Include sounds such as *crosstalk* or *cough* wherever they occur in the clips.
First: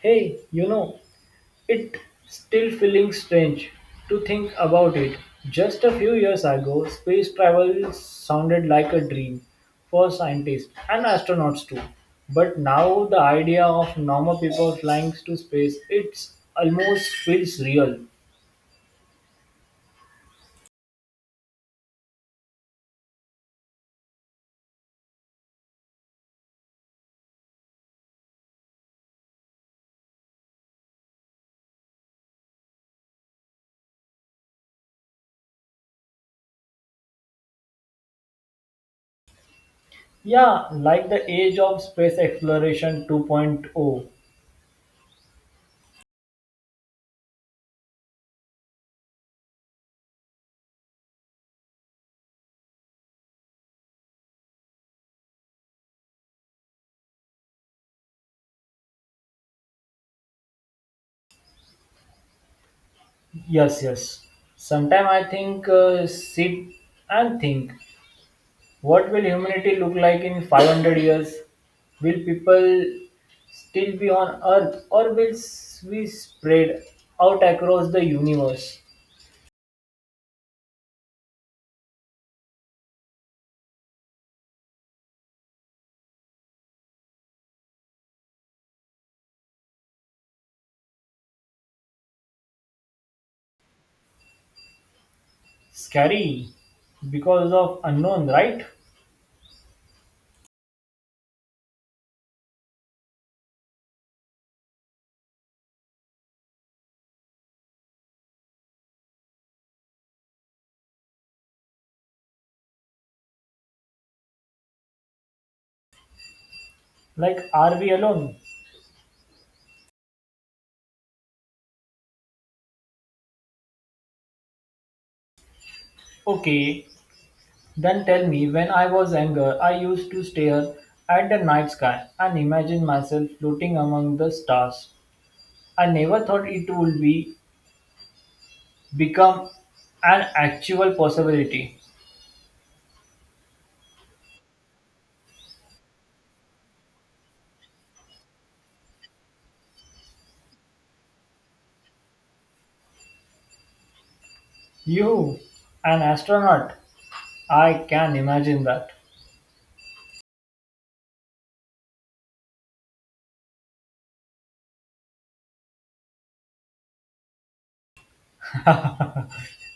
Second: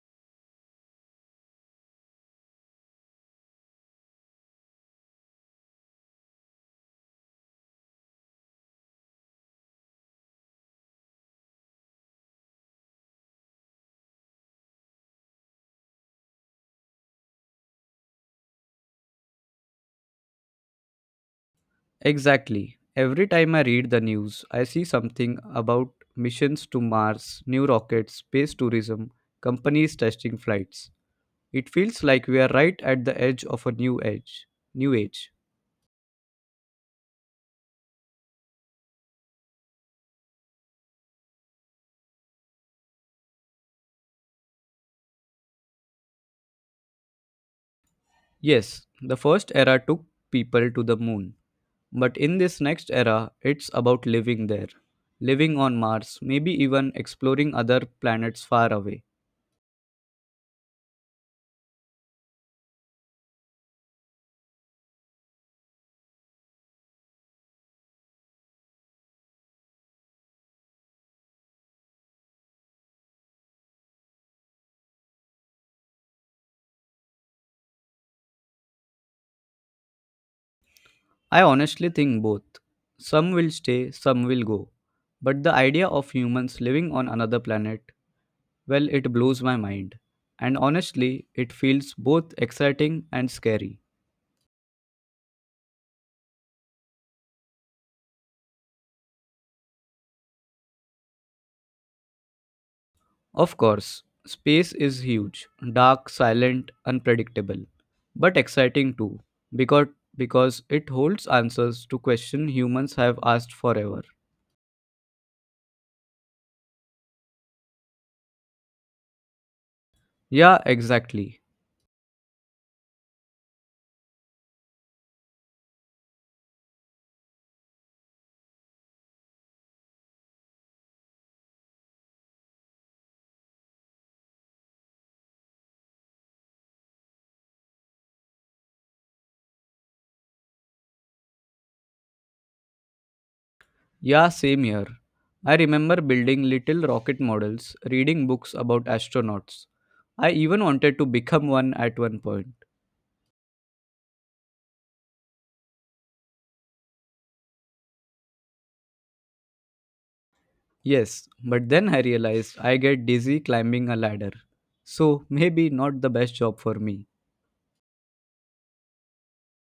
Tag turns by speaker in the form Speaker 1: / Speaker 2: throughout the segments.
Speaker 1: Hey, you know, it still feeling strange to think about it. Just a few years ago, space travel sounded like a dream for scientists and astronauts too. But now the idea of normal people flying to space, it almost feels real.
Speaker 2: Exactly. Every time I read the news, I see something about missions to Mars, new rockets, space tourism, companies testing flights. It feels like we are right at the edge of a new age. New age.
Speaker 1: Yeah, like the age of space exploration 2.0.
Speaker 2: Yes, the first era took people to the moon, but in this next era, it's about living there, living on Mars, maybe even exploring other planets far away.
Speaker 1: Yes, yes. Sometimes I think, sit and think. What will humanity look like in 500 years? Will people still be on Earth or we spread out across the universe?
Speaker 2: I honestly think both. Some will stay, some will go. But the idea of humans living on another planet, well, it blows my mind. And honestly, it feels both exciting and scary.
Speaker 1: Scary because of unknown, right?
Speaker 2: Of course, space is huge, dark, silent, unpredictable, but exciting too, because, because it holds answers to questions humans have asked forever.
Speaker 1: Like, are we alone?
Speaker 2: Yeah, exactly.
Speaker 1: Okay, then tell me, when I was younger, I used to stare at the night sky and imagine myself floating among the stars. I never thought it would be become an actual possibility.
Speaker 2: Yeah, same here. I remember building little rocket models, reading books about astronauts. I even wanted to become one at one point.
Speaker 1: You, an astronaut! I can imagine that.
Speaker 2: Yes, but then I realized I get dizzy climbing a ladder. So maybe not the best job for me.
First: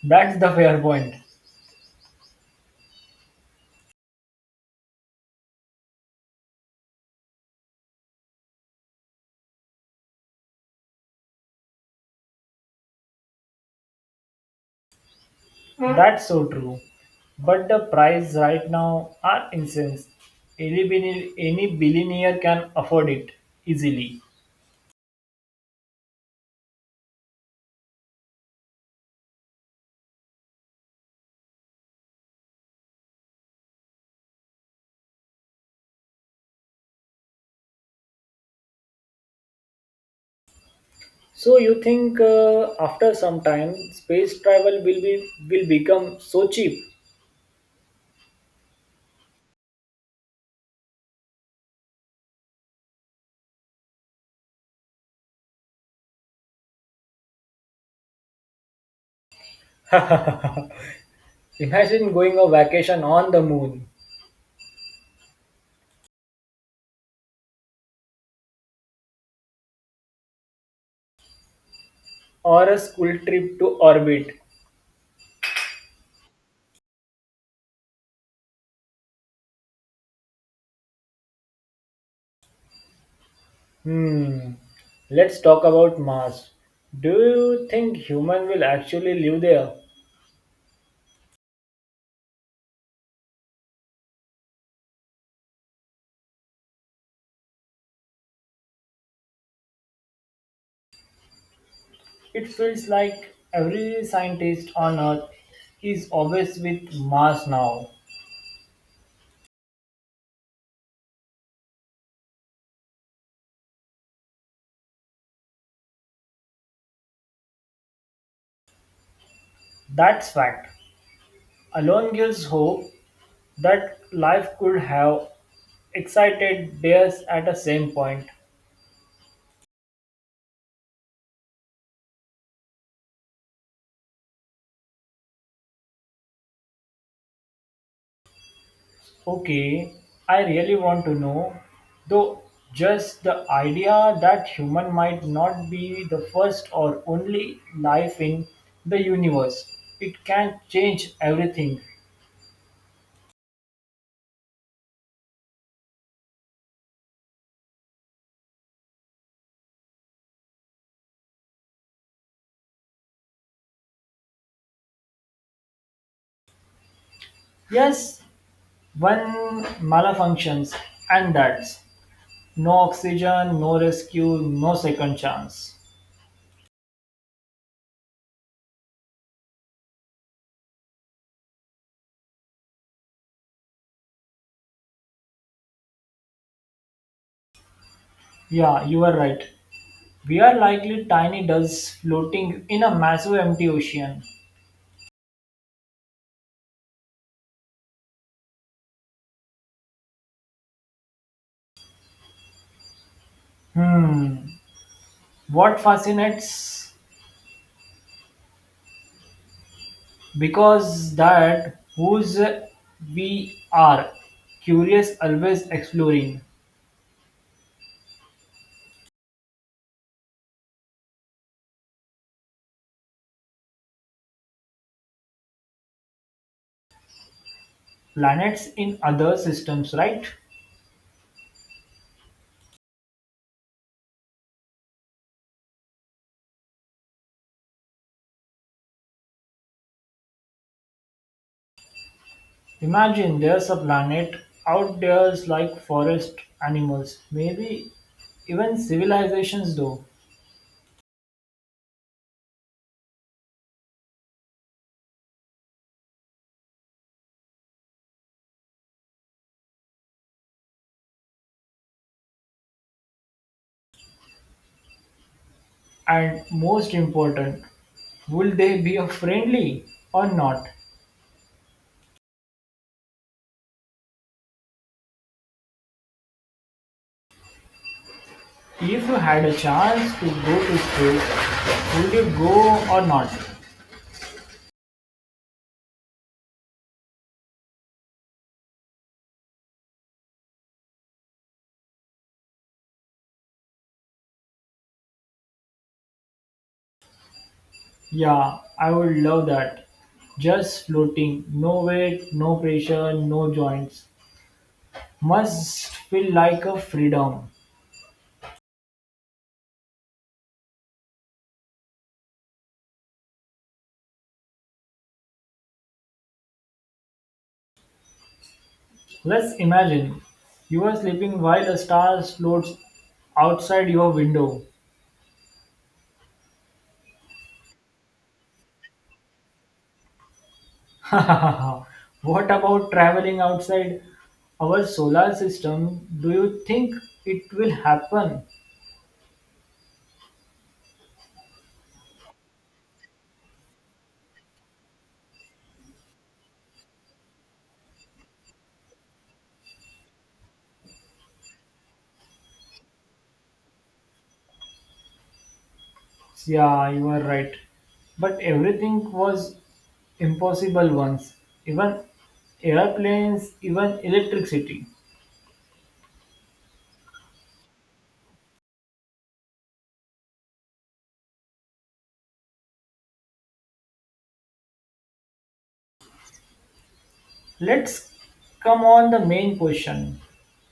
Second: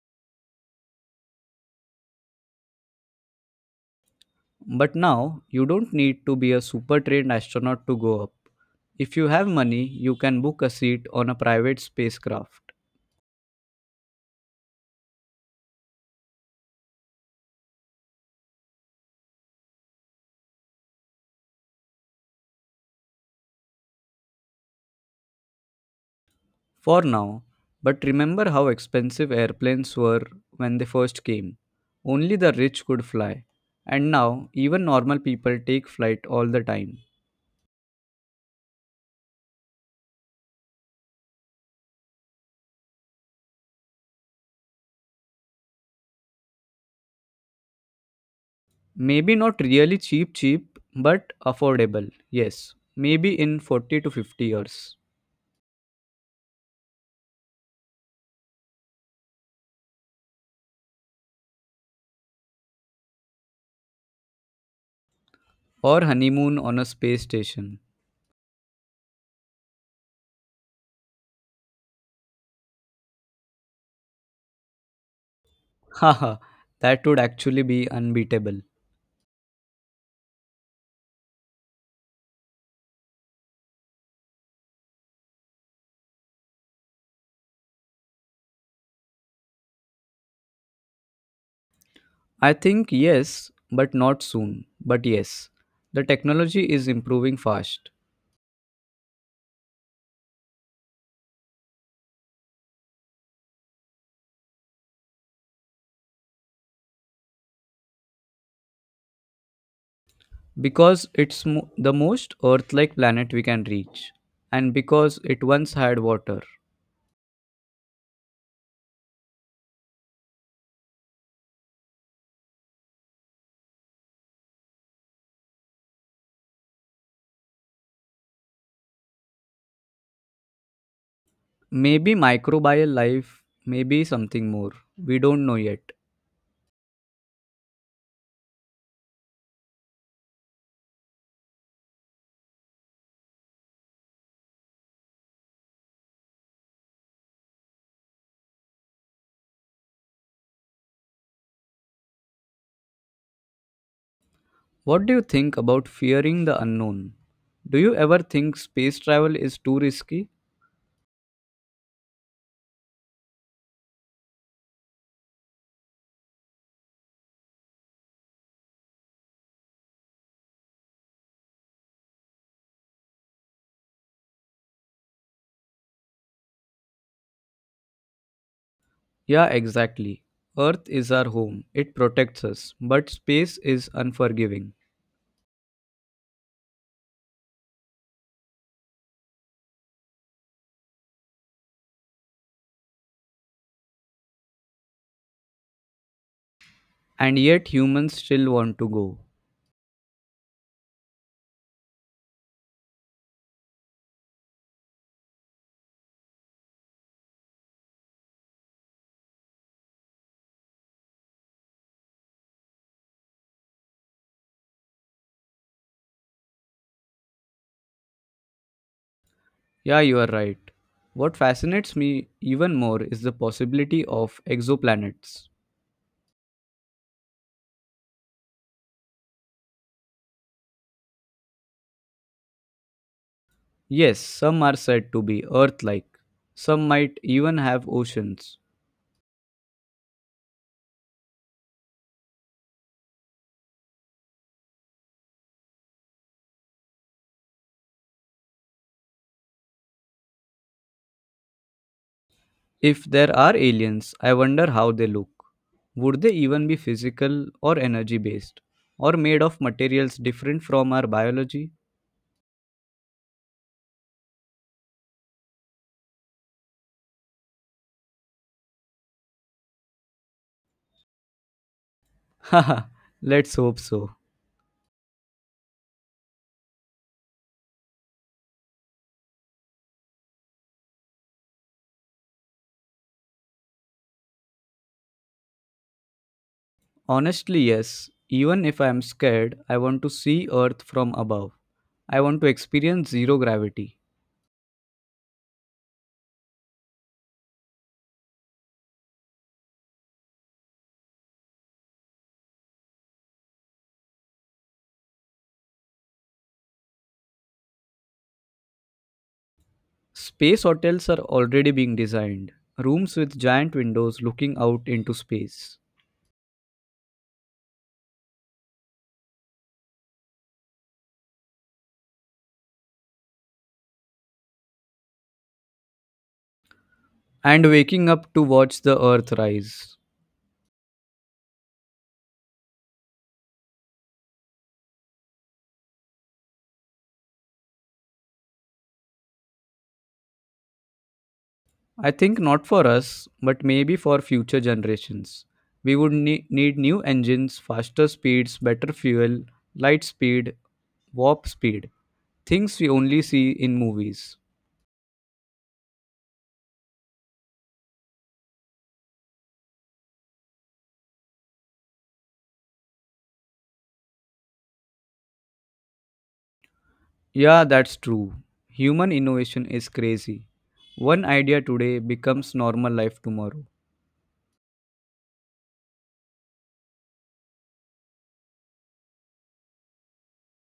Speaker 1: That's the fair point.
Speaker 2: But now you don't need to be a super trained astronaut to go up. If you have money, you can book a seat on a private spacecraft.
Speaker 1: That's so true. But the prices right now are insane. Any billionaire can afford it easily.
Speaker 2: For now, but remember how expensive airplanes were when they first came. Only the rich could fly. And now, even normal people take flight all the time.
Speaker 1: So you think, after some time space travel will become so cheap?
Speaker 2: Maybe not really cheap, but affordable. Yes, maybe in 40 to 50 years.
Speaker 1: *laughs* Imagine going on vacation on the moon
Speaker 2: Or honeymoon on a space station.
Speaker 1: or a school trip to orbit.
Speaker 2: *laughs* Haha, that would actually be unbeatable.
Speaker 1: Hmm. Let's talk about Mars. Do you think human will actually live there?
Speaker 2: I think yes, but not soon. But yes, the technology is improving fast.
Speaker 1: It feels like every scientist on Earth is obsessed with Mars now.
Speaker 2: Because the most Earth like planet we can reach, and because it once had water.
Speaker 1: That's fact. Alone gives hope that life could have excited theirs at the same point.
Speaker 2: Maybe microbial life, maybe something more. We don't know yet.
Speaker 1: Okay, I really want to know, though, just the idea that human might not be the first or only life in the universe. It can change everything.
Speaker 2: What do you think about fearing the unknown? Do you ever think space travel is too risky?
Speaker 1: Yes, one malfunctions, and that's no oxygen, no rescue, no second chance.
Speaker 2: Yeah, exactly. Earth is our home, it protects us, but space is unforgiving.
Speaker 1: Yeah, you are right. We are likely tiny dust floating in a massive empty ocean.
Speaker 2: And yet humans still want to go.
Speaker 1: Hmm, what fascinates. Because that whose we are, curious, always exploring
Speaker 2: Yeah, you are right. What fascinates me even more is the possibility of exoplanets.
Speaker 1: planets in other systems, right?
Speaker 2: Yes, some are said to be Earth like, some might even have oceans.
Speaker 1: Imagine there's a planet out there's like forest animals, maybe even civilizations though.
Speaker 2: If there are aliens, I wonder how they look. Would they even be physical or energy based, or made of materials different from our biology?
Speaker 1: And most important, would they be friendly or not?
Speaker 2: *laughs* Haha, let's hope so.
Speaker 1: If you had a chance to go to space, would you go or not?
Speaker 2: Honestly, yes. Even if I am scared, I want to see Earth from above. I want to experience zero gravity.
Speaker 1: Yeah, I would love that. Just floating, no weight, no pressure, no joints. Must feel like a freedom.
Speaker 2: Space hotels are already being designed, rooms with giant windows looking out into space
Speaker 1: Let's imagine you are sleeping while a star floats outside your window.
Speaker 2: and waking up to watch the earth rise.
Speaker 1: *laughs* What about traveling outside our solar system? Do you think it will happen?
Speaker 2: I think not for us, but maybe for future generations. We would need new engines, faster speeds, better fuel, light speed, warp speed, things we only see in movies.
Speaker 1: Yeah, you are right. But everything was impossible once, even airplanes, even electricity.
Speaker 2: Yeah, that's true. Human innovation is crazy. One idea today becomes normal life tomorrow.
Speaker 1: Let's come on the main question.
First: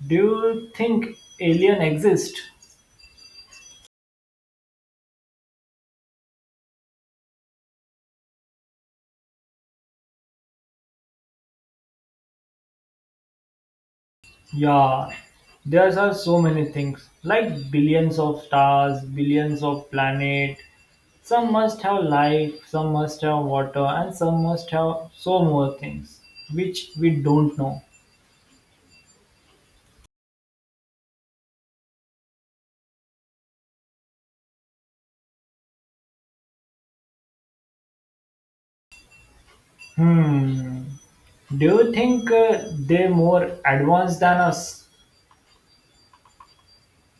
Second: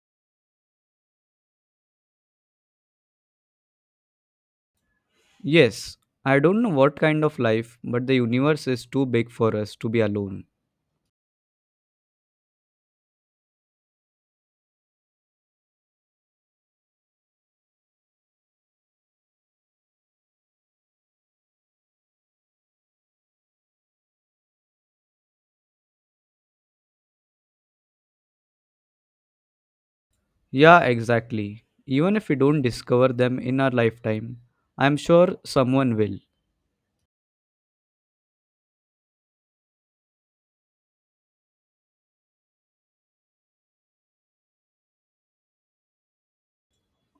Speaker 1: Do you think alien exist?
Speaker 2: Yes, I don't know what kind of life, but the universe is too big for us to be alone.
Speaker 1: Yeah, there are so many things, like billions of stars, billions of planet. Some must have life, some must have water, and some must have so more things which we don't know.
Speaker 2: Yeah, exactly. Even if we don't discover them in our lifetime, I'm sure someone will.
Speaker 1: Hmm. Do you think, they're more advanced than us?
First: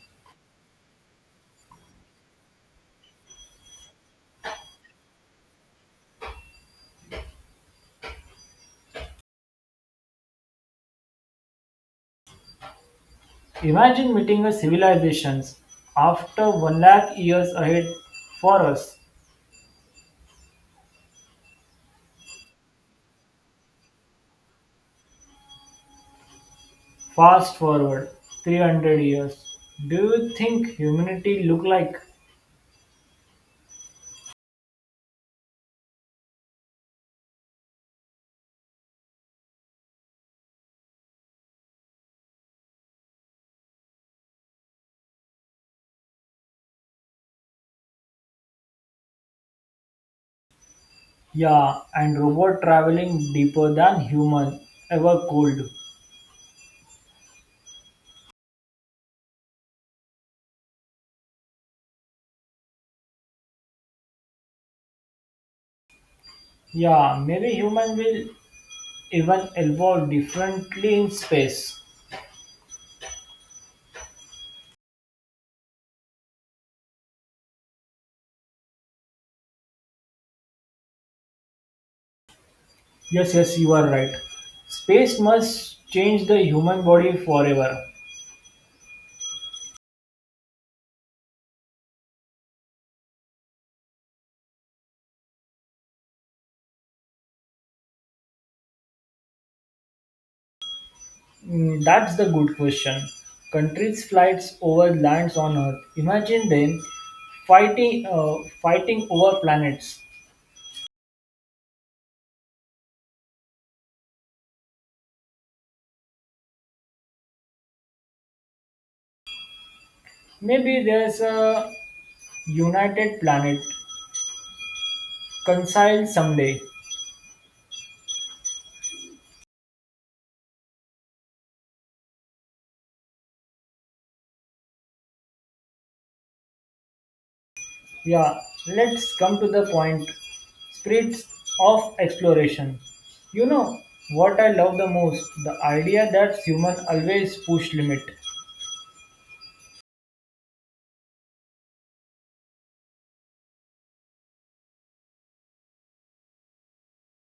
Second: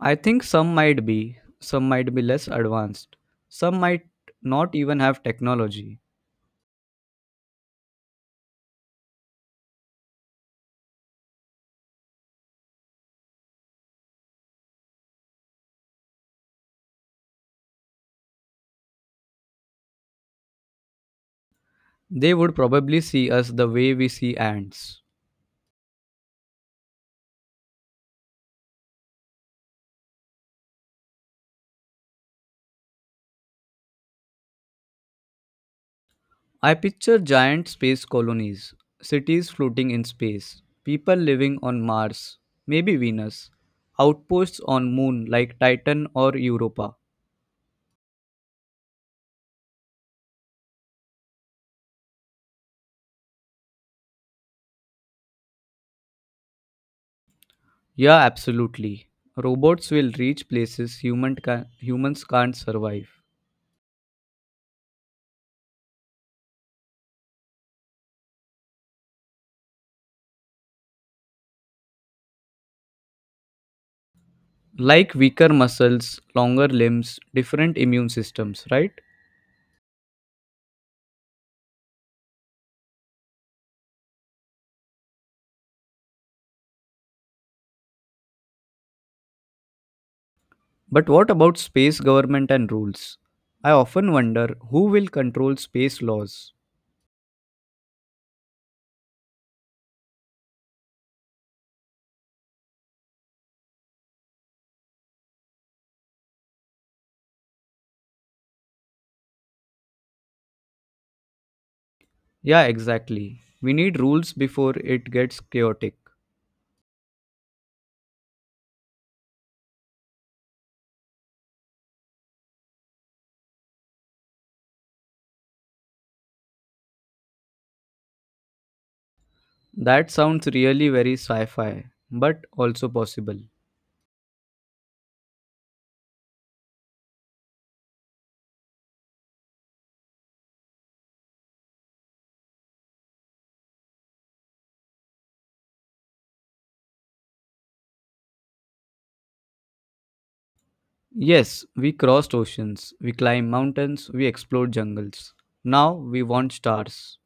Speaker 2: I think some might be less advanced, some might not even have technology.
Speaker 1: Imagine meeting a civilizations after 1 lakh years ahead for us.
Speaker 2: They would probably see us the way we see ants.
Speaker 1: Fast forward 300 years. Do you think humanity look like?
Speaker 2: I picture giant space colonies, cities floating in space, people living on Mars, maybe Venus, outposts on moon like Titan or Europa.
Speaker 1: Yeah, and robot traveling deeper than human ever could.
Speaker 2: Yeah, absolutely. Robots will reach places humans can't survive.
Speaker 1: Yeah, maybe human will even evolve differently in space.
Speaker 2: Like weaker muscles, longer limbs, different immune systems, right?
Speaker 1: Yes, yes, you are right. Space must change the human body forever.
Speaker 2: But what about space government and rules? I often wonder who will control space laws.
Speaker 1: Mm, that's the good question. Countries flights over lands on Earth. Imagine them fighting, uh, fighting over planets.
Speaker 2: Yeah, exactly. We need rules before it gets chaotic.
Speaker 1: Maybe there's a united planet conciled someday.
Speaker 2: That sounds really very sci fi, but also possible.
Speaker 1: Yeah, let's come to the point. Spirits of exploration. You know what I love the most? The idea that human always push limit.
Speaker 2: Yes, we crossed oceans, we climbed mountains, we explored jungles. Now we want stars.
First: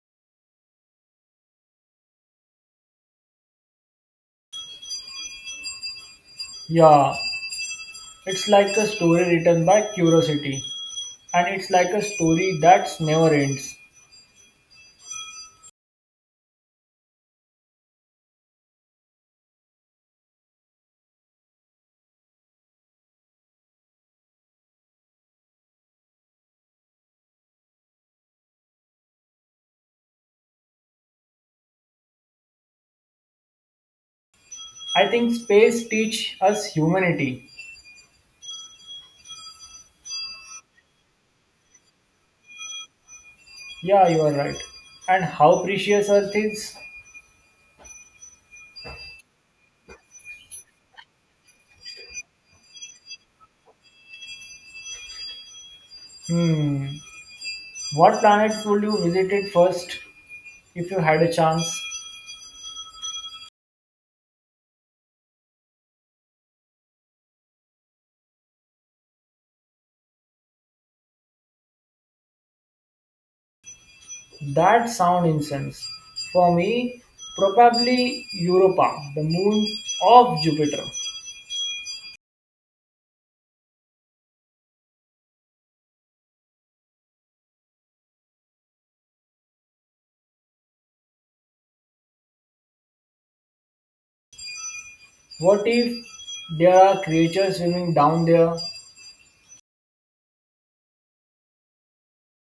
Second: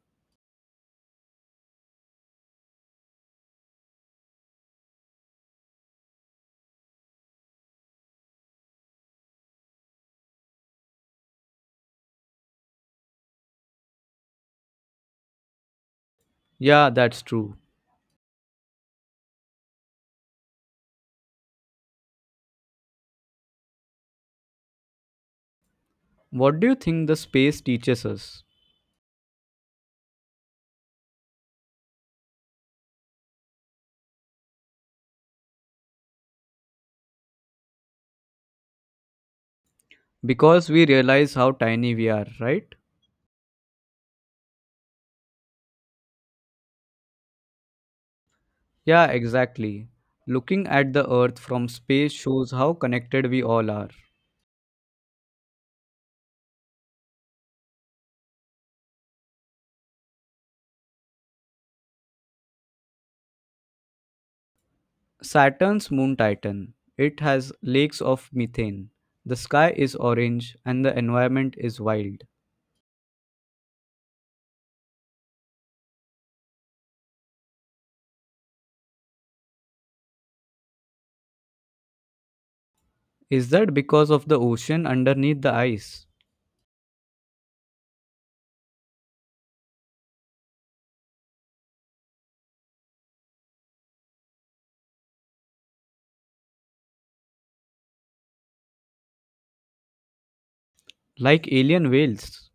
Speaker 1: Yeah, it's like a story written by curiosity, and it's like a story that's never ends.
Speaker 2: Yeah, that's true. What do you think the space teaches us?
Speaker 1: I think space teach us humanity.
Speaker 2: Because we realize how tiny we are, right?
Speaker 1: Yeah, you are right. And how precious Earth is.
Speaker 2: Yeah, exactly. Looking at the Earth from space shows how connected we all are.
Speaker 1: Hmm. What planets would you visit it first if you had a chance?
Speaker 2: Saturn's moon Titan. It has lakes of methane. The sky is orange and the environment is wild.
Speaker 1: That sound incense. For me, probably Europa, the moon of Jupiter.
Speaker 2: Is that because of the ocean underneath the ice?
Speaker 1: What if there are creatures swimming down there
Speaker 2: Like alien whales?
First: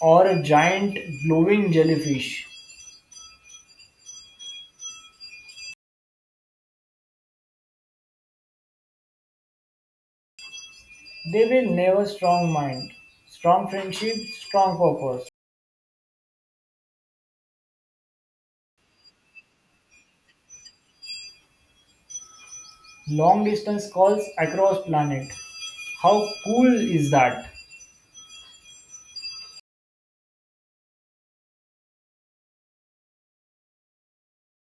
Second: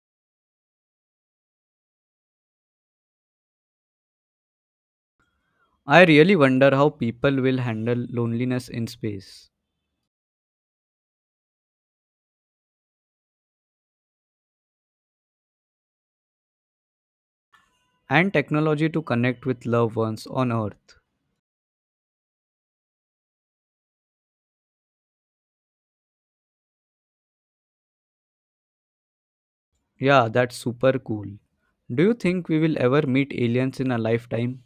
Speaker 1: or a giant glowing jellyfish?
Speaker 2: I really wonder how people will handle loneliness in space
Speaker 1: They will never strong mind, strong friendship, strong purpose.
Speaker 2: and technology to connect with loved ones on Earth.
Speaker 1: Long distance calls across planet. How cool is that?
Speaker 2: Yeah, that's super cool. Do you think we will ever meet aliens in a lifetime?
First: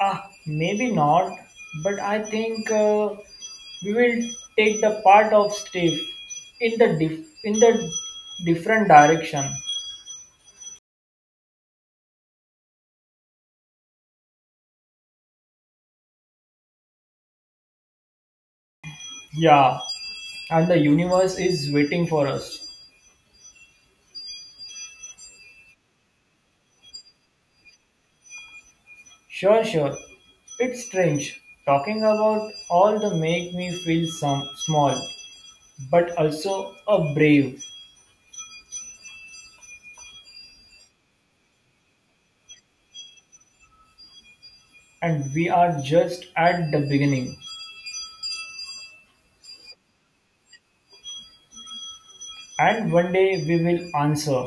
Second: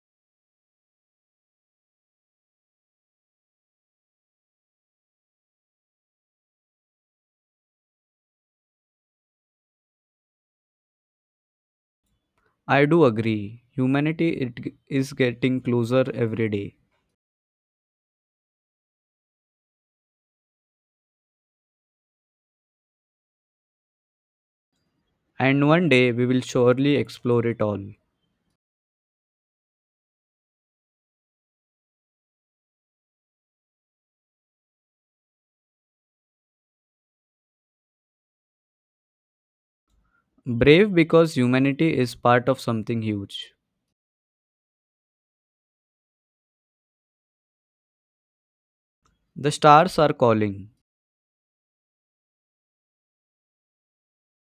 Speaker 1: Ah, maybe not, but I think, we will take the part of Steve in the different direction.
Speaker 2: I do agree. Humanity is getting closer every day.
Speaker 1: Yeah, and the universe is waiting for us.
Speaker 2: And one day we will surely explore it all.
Speaker 1: Sure, sure. It's strange talking about all the make me feel some small, but also a brave,
Speaker 2: Brave because humanity is part of something huge.
Speaker 1: and we are just at the beginning.
Speaker 2: The stars are calling.
Speaker 1: And one day we will answer.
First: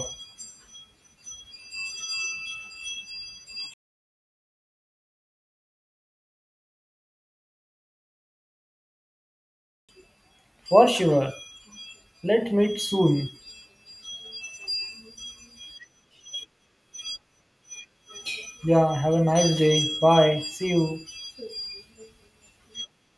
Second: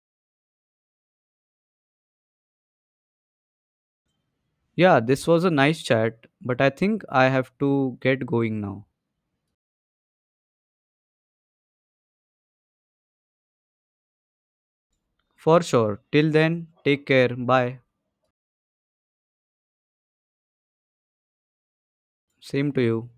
Speaker 2: Yeah, this was a nice chat, but I think I have to get going now.
Speaker 1: For sure. Let's meet soon.
Speaker 2: For sure. Till then, take care. Bye.
Speaker 1: Yeah, have a nice day. Bye. See you.
Speaker 2: Same to you.